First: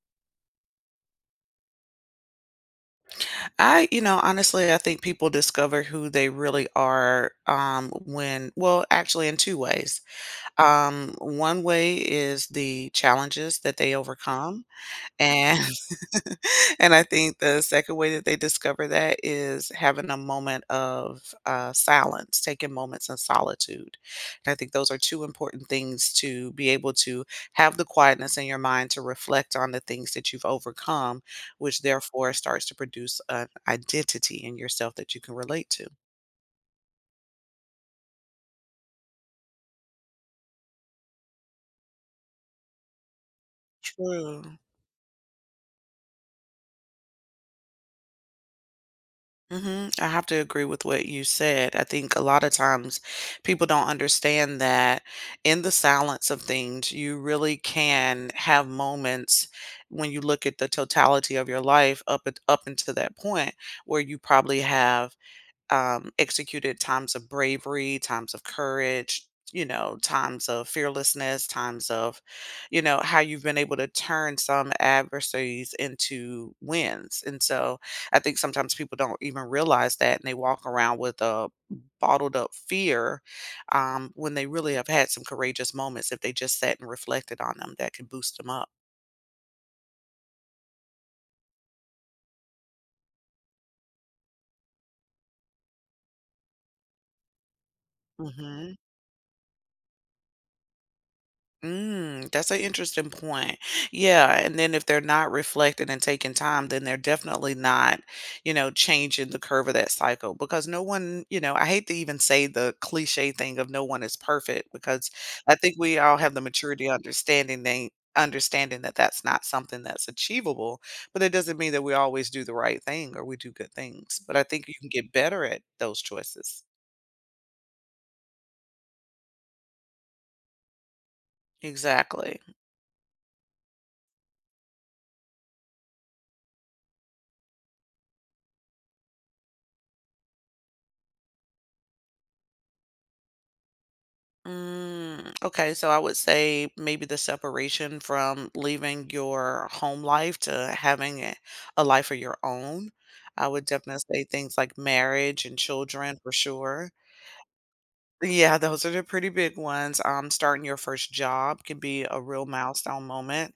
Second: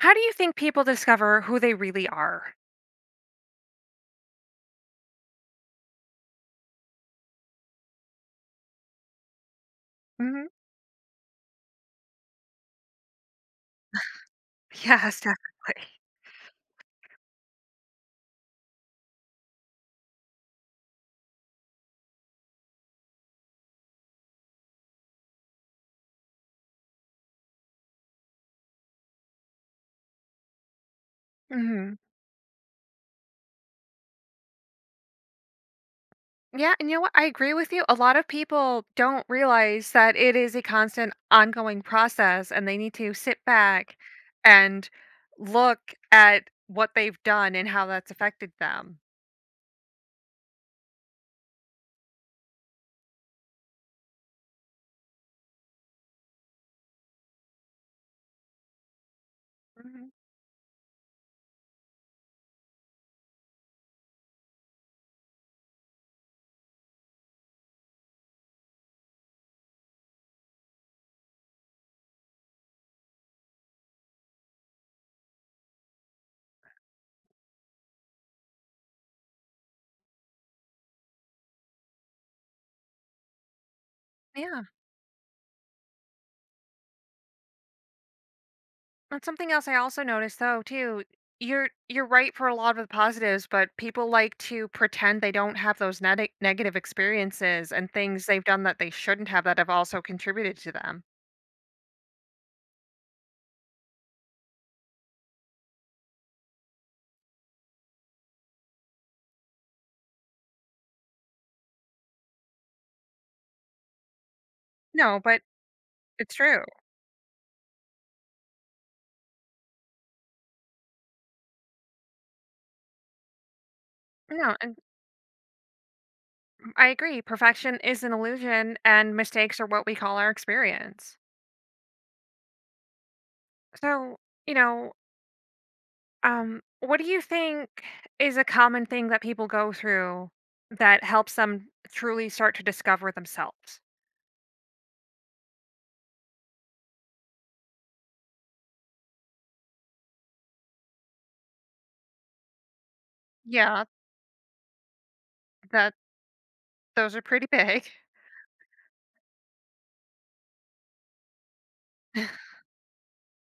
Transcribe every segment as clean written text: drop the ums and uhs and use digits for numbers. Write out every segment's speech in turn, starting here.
How do you think people discover who they really are? I, you know, honestly, I think people discover who they really are when, in two ways. Hmm. One way is the challenges that they overcome, Yes, and definitely. and I think the second way that they discover that is having a moment of, silence, taking moments in solitude. And I think those are 2 important things to be able to have the quietness in your mind to reflect on the things that you've overcome, which Hmm. therefore starts to produce an identity in yourself that you can relate to. Yeah, and you know what? I agree with you. A lot of people don't realize that it is a constant, ongoing process, and they need to sit back True. and look at what they've done and how that's affected them. Mhm, I have to agree with what you said. I think a lot of times people don't understand that in the silence of things, you really can have moments when Mhm. you look at the totality of your life up until that point where you probably have executed times of bravery, times of courage, you know, times of fearlessness, times of, you know, how you've been able to turn some adversaries into wins. And so I think sometimes people don't even realize that and they walk around with a bottled up fear when they Yeah. really have had some courageous moments if they just sat and reflected on them that can boost them up. That's something else I also noticed though too. You're right for a lot of the positives, but people like to pretend they don't have those negative experiences and things they've done Hmm. that they shouldn't have that have also contributed to them. Mm, that's an interesting point. Yeah, and then if they're not reflecting and taking time, then they're definitely not, you know, changing the curve of that cycle because no one, you know, I hate to even say the cliche thing of no one is perfect because No, but I think we all have it's the true. maturity understanding they understanding that that's not something that's achievable, but it doesn't mean that we always do the right thing or we do good things. But I No, think you and can get better at those choices. I agree. Perfection is an illusion and mistakes are what we call our experience. Exactly. So, you know, what do you think is a common thing that people go through that helps them truly start to discover themselves? Mm, okay, so I would say maybe the separation from leaving your home life to having a life of your own. I would Yeah, definitely say things like marriage and that. children for sure. Those are pretty big. Yeah, those are the pretty big ones. Starting your first job can be a real milestone moment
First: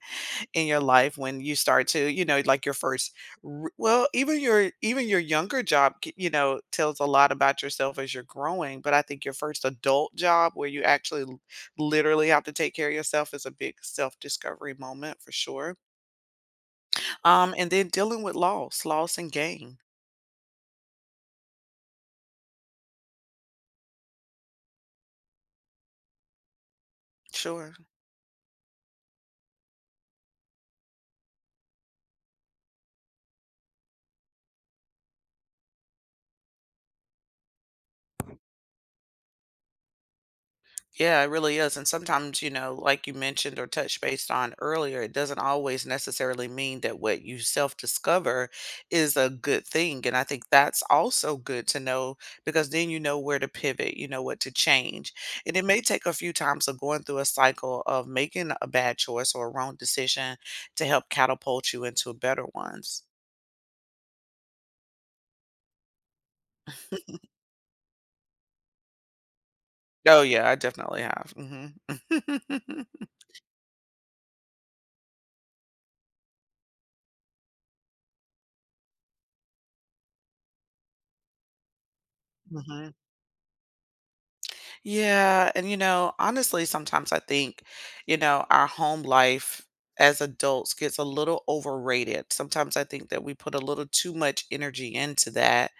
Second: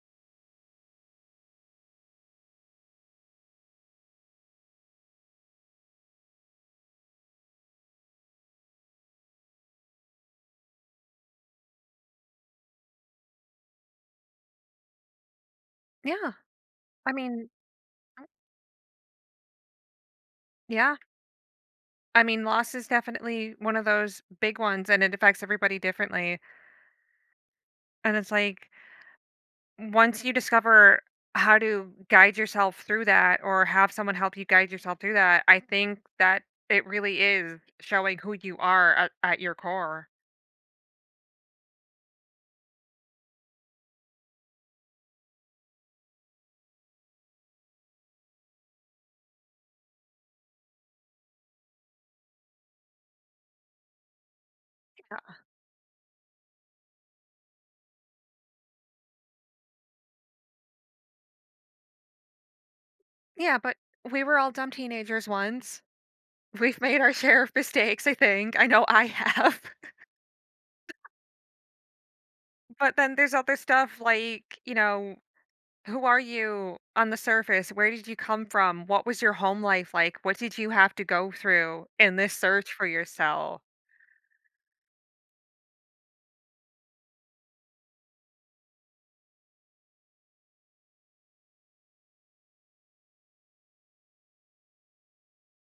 in your life when you start to, you know, like your first r well, even your younger job, c you know, tells a lot about yourself as you're growing, but I think your first adult job where you actually l literally have to take care of yourself is a big self-discovery moment for sure. Yeah. I mean, And then dealing with loss, loss and gain. yeah. I mean, loss is definitely one of those big ones and it affects everybody differently. Sure. And it's like once you discover how to guide yourself through that or have someone help you guide yourself through that, I think that it really is showing who you are at your core. Yeah, it really is. And sometimes, you know, like you mentioned or touched based on earlier, it doesn't always necessarily mean that what you self discover is a good thing. And I think that's also good to know because then you know where to pivot, you know what to change. And it may take a few times of going through a cycle of making a bad choice or a wrong decision to help catapult you into better ones. Yeah, but we were all dumb teenagers once. We've made our share of mistakes, I think. I know I have. Oh, yeah, I definitely have. Hmm. But then there's other stuff like, you know, who are you on the surface? Where did you come from? What was your home life like? What did you have to go through in this search for yourself? Yeah, and you know, honestly, sometimes I think, you know, our home life as adults gets a little overrated. Sometimes I think that we put a little too much energy into that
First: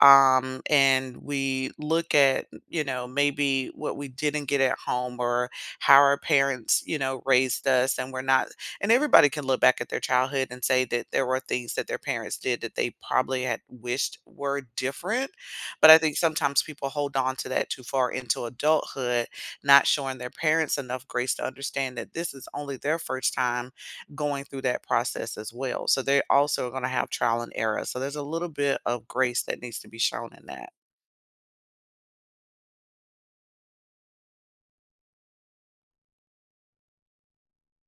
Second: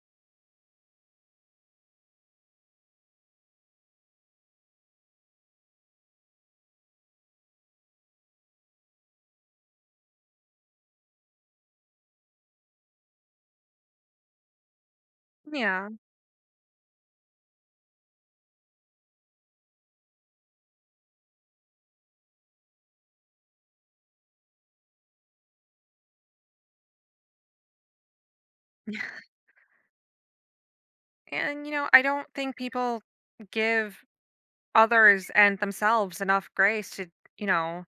and we look at you know maybe what we didn't get at home or how our parents you know raised us and we're not and everybody can look back at their childhood and say that there were things that their parents did that they probably had wished were different Yeah. but I think sometimes people hold on to that too far into adulthood not showing their parents enough grace to understand that this is only their first time going through that process as well. So they also are going to have trial and error. So there's a little bit of grace that needs to be shown in that. And, you know, I don't think people give others and themselves enough grace to, you know,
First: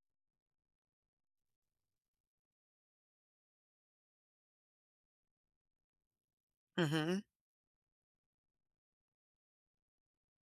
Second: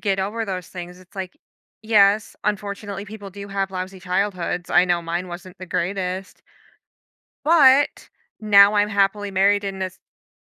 get over those things. It's like, yes, unfortunately, people do have lousy childhoods. I know mine wasn't the greatest, Hmm. but now I'm happily married in a.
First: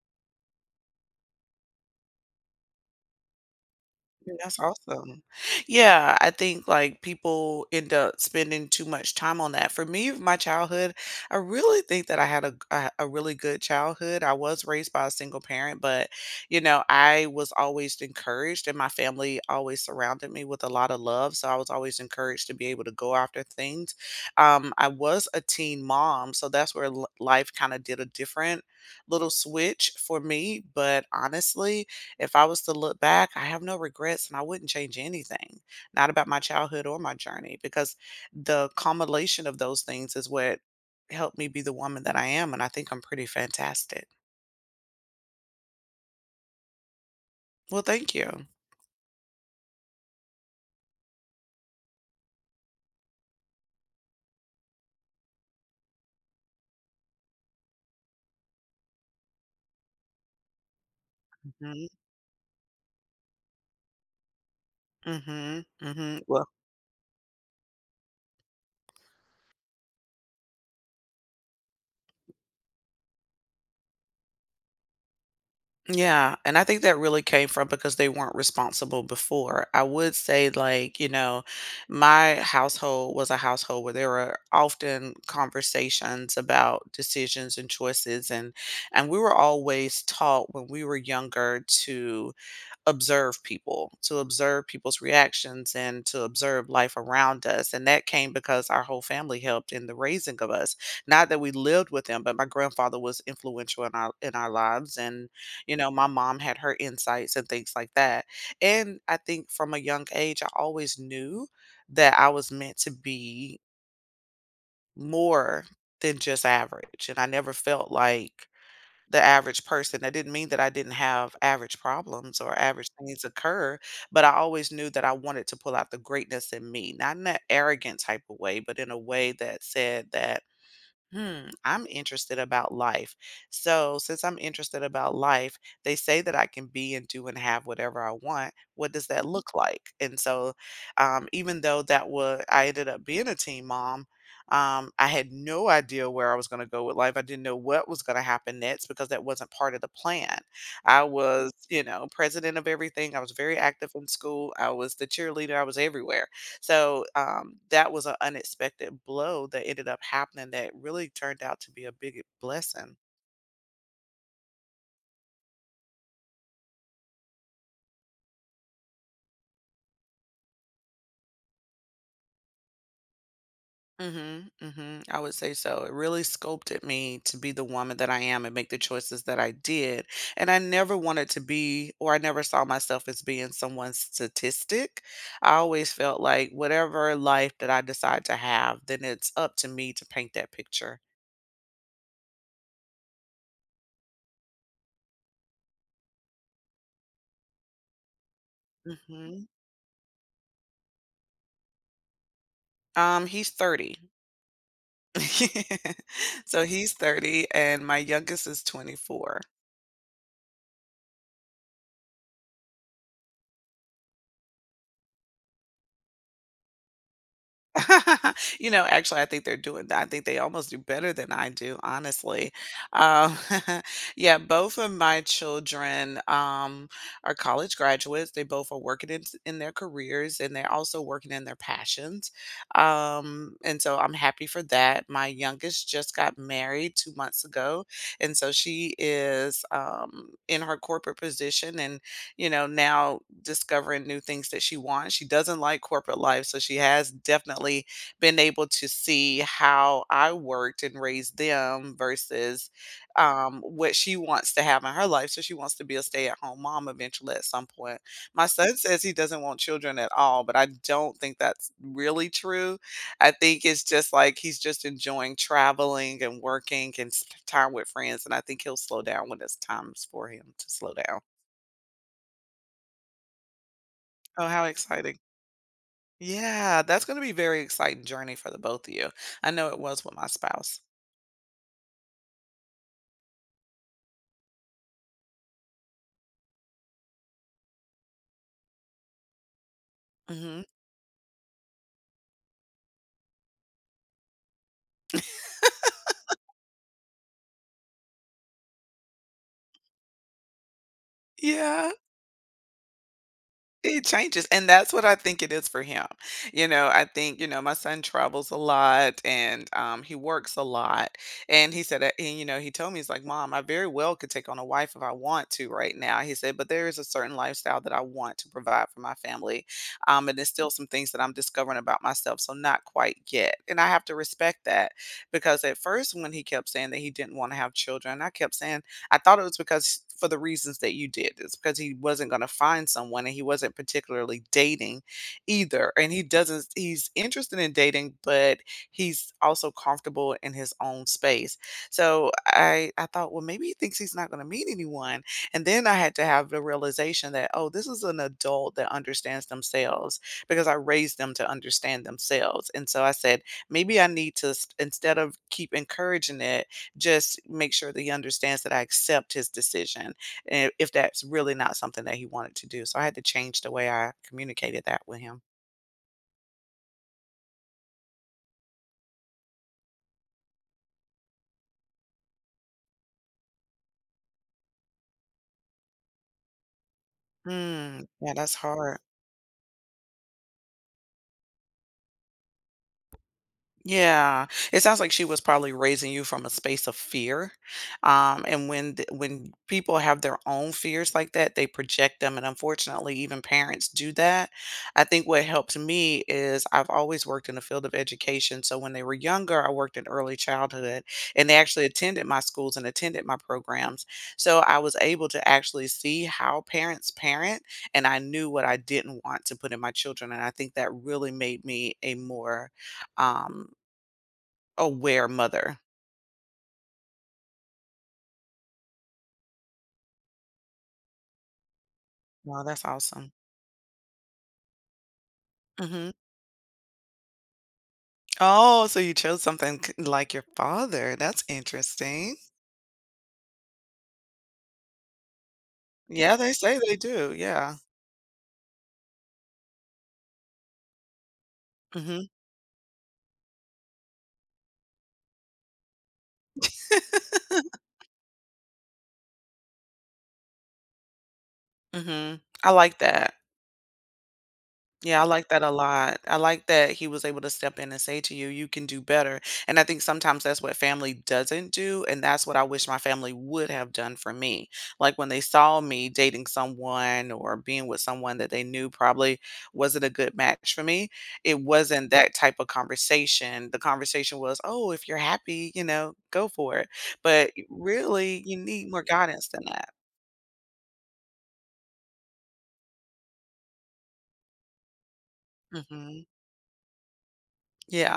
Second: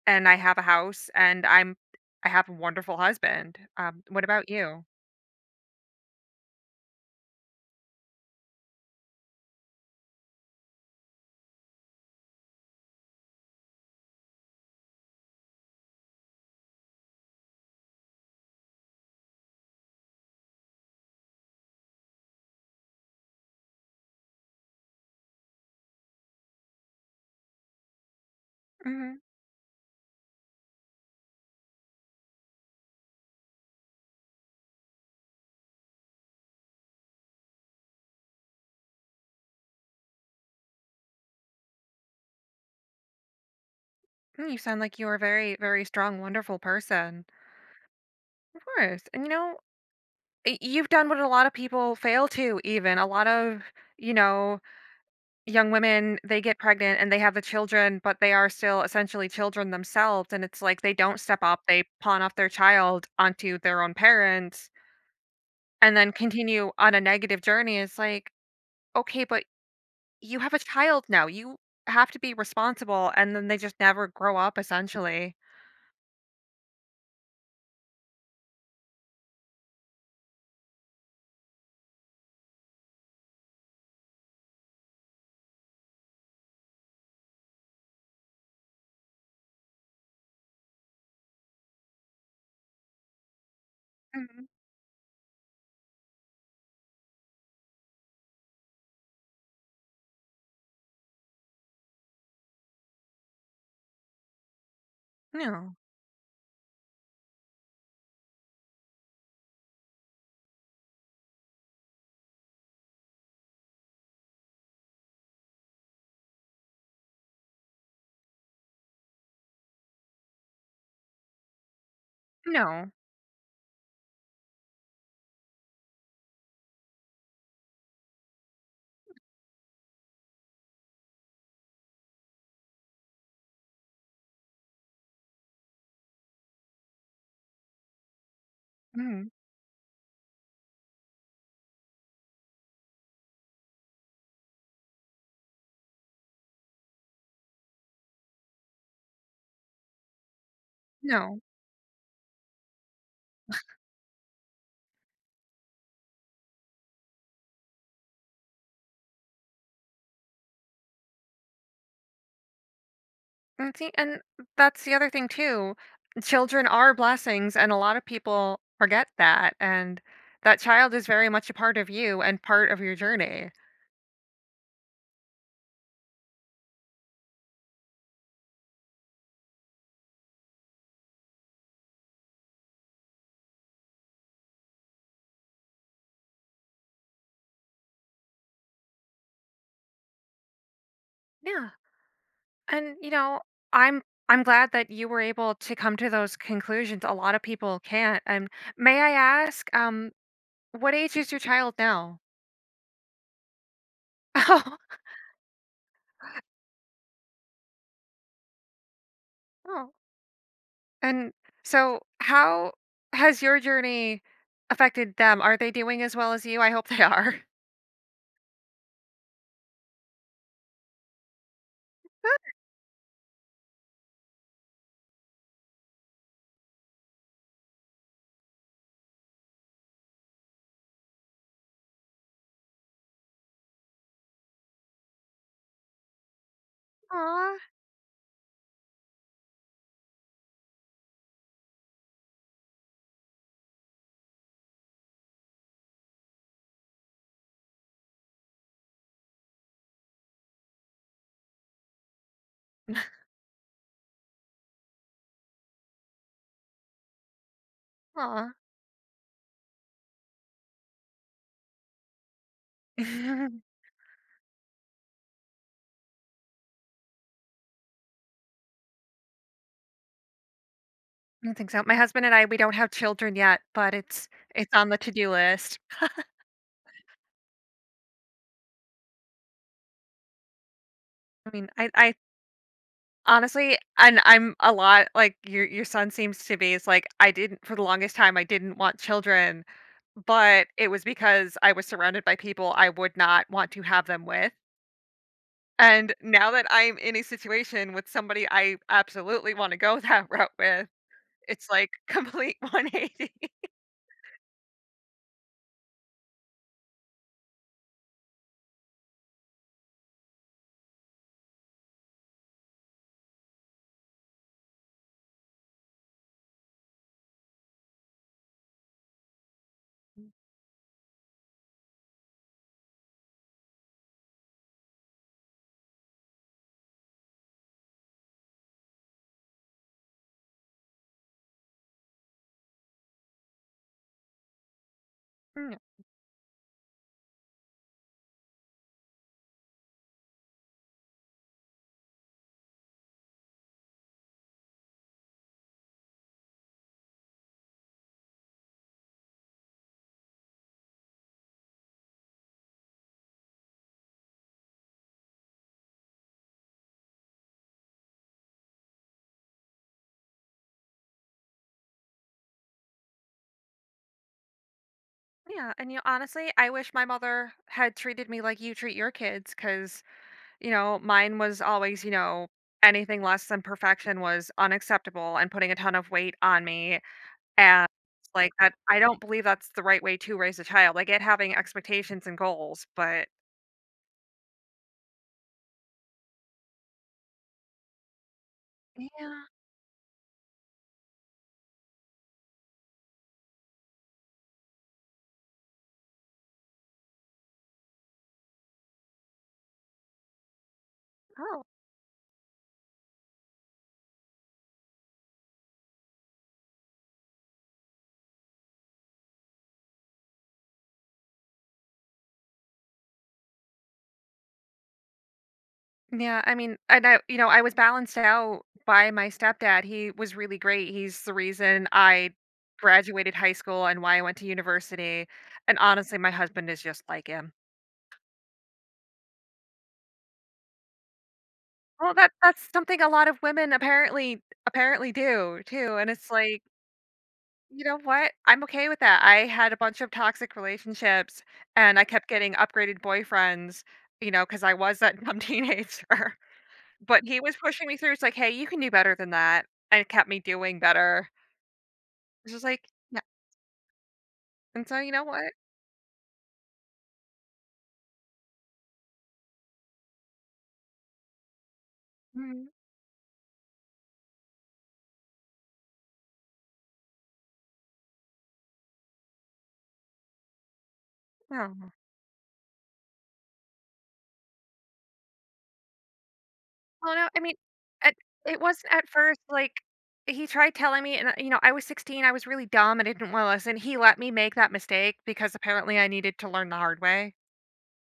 And I have a house, and I'm. I have a wonderful husband. What Mm, about that's you? awesome. Yeah, I think like people end up spending too much time on that. For me, my childhood, I really think that I had a really good childhood. I was raised by a single parent, but you know, I was always encouraged and my family always surrounded me with a lot of love, so I was always encouraged to be able to go after things. I was a teen mom, so that's where life kind of did a different Mhm. little switch for me, but honestly, if I was to look back, I have no regrets and I wouldn't change anything, not about my childhood or my journey, because the culmination of those things is what helped me be the woman that I am. And I think I'm pretty fantastic. Mm, you sound like you're a very, very strong, wonderful person. Well, thank you. Of course. And you know, you've done what a lot of people fail to, even. A lot of, you know, young women, they get pregnant and they have the children, but they are still essentially children themselves. And it's like they don't step up, they Hmm. pawn off their child onto their own parents Hmm. and then Hmm. Well, continue on a negative journey. It's like, okay, but you have a child now, you have to be responsible, and then they just never grow up, essentially. yeah, and I think that really came from because they weren't responsible before. I would say, like, you know, my household was a household where there were often conversations about decisions and choices and we were always taught when we were younger to observe people, to Mhm. observe people's reactions and to observe life around us. And that came because our whole family helped in the raising of us. Not that we lived with them, but my grandfather was influential in our lives. And, you No. know, my mom had her insights and things like that. And I think from a young age I always knew that I was meant to be more than just average. And I never felt like the average person. That didn't mean that I didn't have average problems or average No. things occur, but I always knew that I wanted to pull out the greatness in me, not in an arrogant type of way, but in a way that said that hmm, I'm interested about life. So, since I'm interested about life, they say that I can be and do and have whatever I want. What does that Mhm. look like? And so, even though that was, I ended up being a teen mom, I had no idea where I was going to go with life. I didn't know what was going to happen next because that wasn't part of the plan. I No. was, you know, president of everything. I was very active in school. I was the cheerleader. I was everywhere. So that was an unexpected blow that ended up happening that really turned out to be a big blessing. And see, and that's the other thing too. Children are blessings, and a lot of people forget that, and that child is very much a part of you and part of your journey. Mhm, mhm. I would say so. It really sculpted me to be the woman that I am and make the choices that I did. And I never wanted to be, or I never saw myself as being someone's statistic. I always felt like whatever life that I decide to have, then it's up to me to paint that picture. Yeah, and, you know, I'm I'm glad that you were able to come to those conclusions, a lot of people can't, and may I Hmm. ask, what age is your child now? He's 30. So he's 30 and my youngest is 24. Oh, oh. And so, how has your journey affected them? Are they doing as well as you? I hope they are. You know, actually, I think they're doing that. I think they almost do better than I do, honestly. Um, yeah, both of my children are college graduates. They both are working in their careers and they're also working in their passions. And so I'm happy for that. My youngest just got married 2 months Aw, ago. And so she is in her corporate position and you know, now discovering new things that she wants. She doesn't like corporate life, so she has definitely been able to see how I worked and raised them versus what she wants to have in her life. So she wants to be a stay-at-home mom eventually at some point. My aw. son says he doesn't want children at all, but I don't think that's really true. I I think it's just like he's just enjoying traveling and working and time with friends, and I think he'll slow down when it's times for him to slow down. don't think so. My husband and I, we don't have children yet, but Oh, how it's on the exciting! to-do list. Yeah, that's gonna be very exciting journey for the both of you. I know it was with my spouse. I mean, I honestly, and I'm a lot like your son seems to be. It's like I didn't, for the longest time I didn't want children, Mhm. but it was because I was surrounded by people I would not want to have them with. And now that I'm in a situation with somebody I absolutely wanna go that route with, it's like Yeah. complete 180. It changes, and that's what I think it is for him. You know, I think, you know, my son travels a lot and he works a lot. And he said, and, you know, he told me, he's like, Mom, I very well could take on a wife if I want to right now. He said, but there is a certain lifestyle that I want to provide for my family. And there's still some things that I'm discovering about myself. So not quite yet. And I have to respect that because at first, when he kept saying that he didn't want to have children, I kept saying, I thought it was because for the reasons that you did. It's because he wasn't going to find someone and he wasn't particularly dating Mm, either. And he doesn't He's interested in dating, but he's also comfortable in his own space. So I thought, well, maybe he thinks he's not going to meet anyone. And then I had to have the realization that, oh, this is an adult that understands themselves because I raised them to understand themselves. And so I said, maybe I need to instead of keep encouraging it just make sure that he understands that I accept his decision, and if that's really not something that he wanted to do. So I had to change the way I communicated that with him. yeah, and, you know, honestly, I wish my mother had treated me like you treat your kids 'cause, you know, mine was always, you know, anything less than perfection was unacceptable and putting a ton of weight on me, and, Mm, yeah, like, that's that I hard. don't believe that's the right way to raise a child, I get having expectations and goals, but. Yeah, it sounds like she was probably raising you from a space of fear, and when th Yeah. when people have their own fears like that, they project them, and unfortunately, even parents do that. I think what helped me is I've always worked in the field of education, so when they were younger, I worked in early childhood, and they I. actually attended my schools and attended my programs, so I was able to actually see how parents parent, and I knew what I didn't want to put in my children, and I think that really made me a more, um aware mother. Yeah, I mean, and I, you know, I was balanced out by my stepdad. He was really great. He's the reason I Wow, that's awesome. graduated high school and why I went to university. And Mhm. honestly, my husband is just like him. Oh, so you chose something k like your father, that's Well, that interesting. that's something a lot of women apparently do too. And it's Yeah, they like, say they do, yeah. you know what? I'm okay with that. I had a bunch of toxic relationships and I Mhm. kept getting upgraded boyfriends, you know, because I was that dumb teenager. But he was pushing me through. It's like, hey, you can do better than that and kept me doing better. Mhm. It's just I like, like yeah. that. And so you Yeah, know I like what? that a lot. I like that he was able to step in and say to you, "You can do better." And I think sometimes that's what family doesn't do, and that's what I Mm, wish my family would have done for me. Like when they saw me dating someone or being with someone that they knew probably wasn't a good match for me, it no. wasn't that type of conversation. The conversation was, "Oh, if you're happy, you know, go for it." Well, no, I But mean, at, really, you it need wasn't more at first guidance than like that. he tried telling me, and you know, I was 16, I was really dumb, and I didn't want to listen. He let me make that mistake because apparently I Mhm. needed to learn the hard way. Yeah.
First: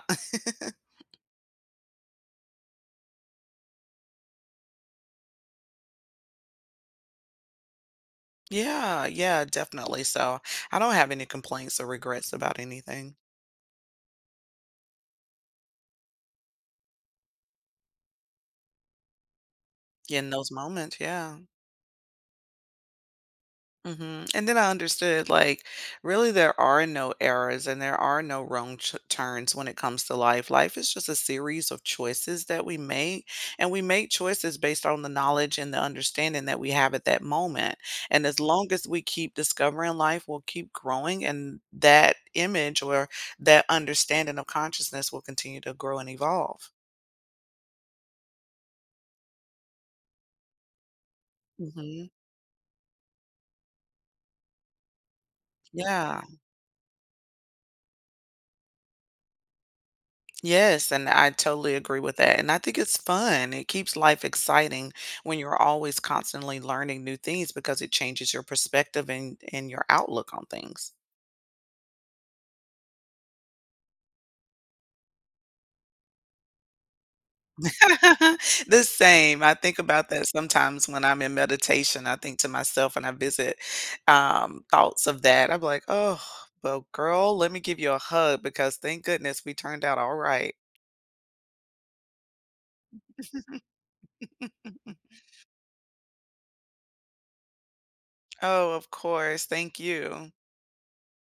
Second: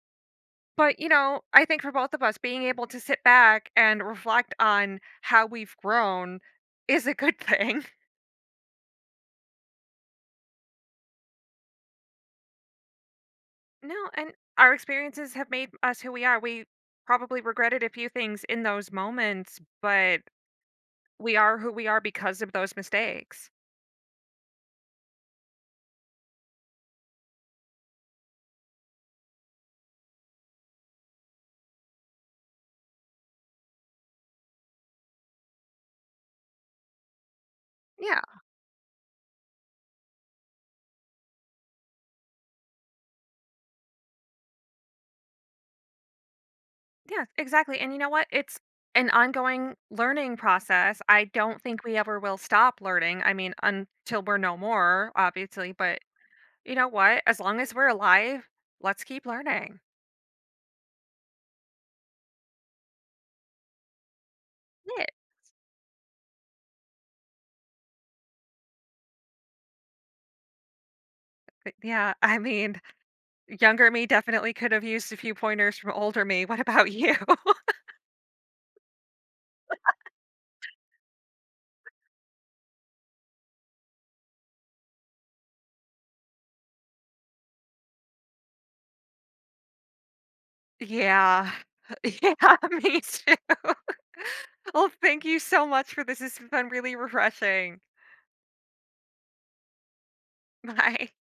But you know, I think for both of us, being able to sit back and reflect on how we've grown is a good thing. Yeah, yeah, definitely. So I don't have any complaints or regrets about anything No, and our experiences have made us who we are. We probably regretted a few things in those moments, but in those moments. we Yeah. are who we are because of those mistakes. Hmm. And then I understood like really there are no errors and there are no wrong ch turns when it comes to life. Life is just a series of choices that we make, and we make choices based on the knowledge and the understanding that we have at that moment. Yeah. And as long as we keep discovering life, we'll keep growing, and that image or that understanding of consciousness will continue to grow and evolve. Yeah, exactly, and you know what? It's an ongoing learning process. I don't think we Mhm. ever will stop learning. I mean, until we're no more, obviously, but Yeah. you know what? As long as we're alive, let's keep learning. Yes, and I totally agree with that, and I think it's fun. It keeps life exciting Yeah. when you're always constantly learning new things because it changes your perspective and your outlook on things. Yeah, I mean, younger me definitely could have used a few pointers from older me. What about you? The same. I think about that sometimes when I'm in meditation. I think to myself and I visit, thoughts of that. I'm like, "Oh, well, girl, let me give you a hug because thank goodness we turned out all right." Yeah. Yeah, me too. Well, thank you so much for this. This has been really refreshing. Oh, of course. Thank you. Bye.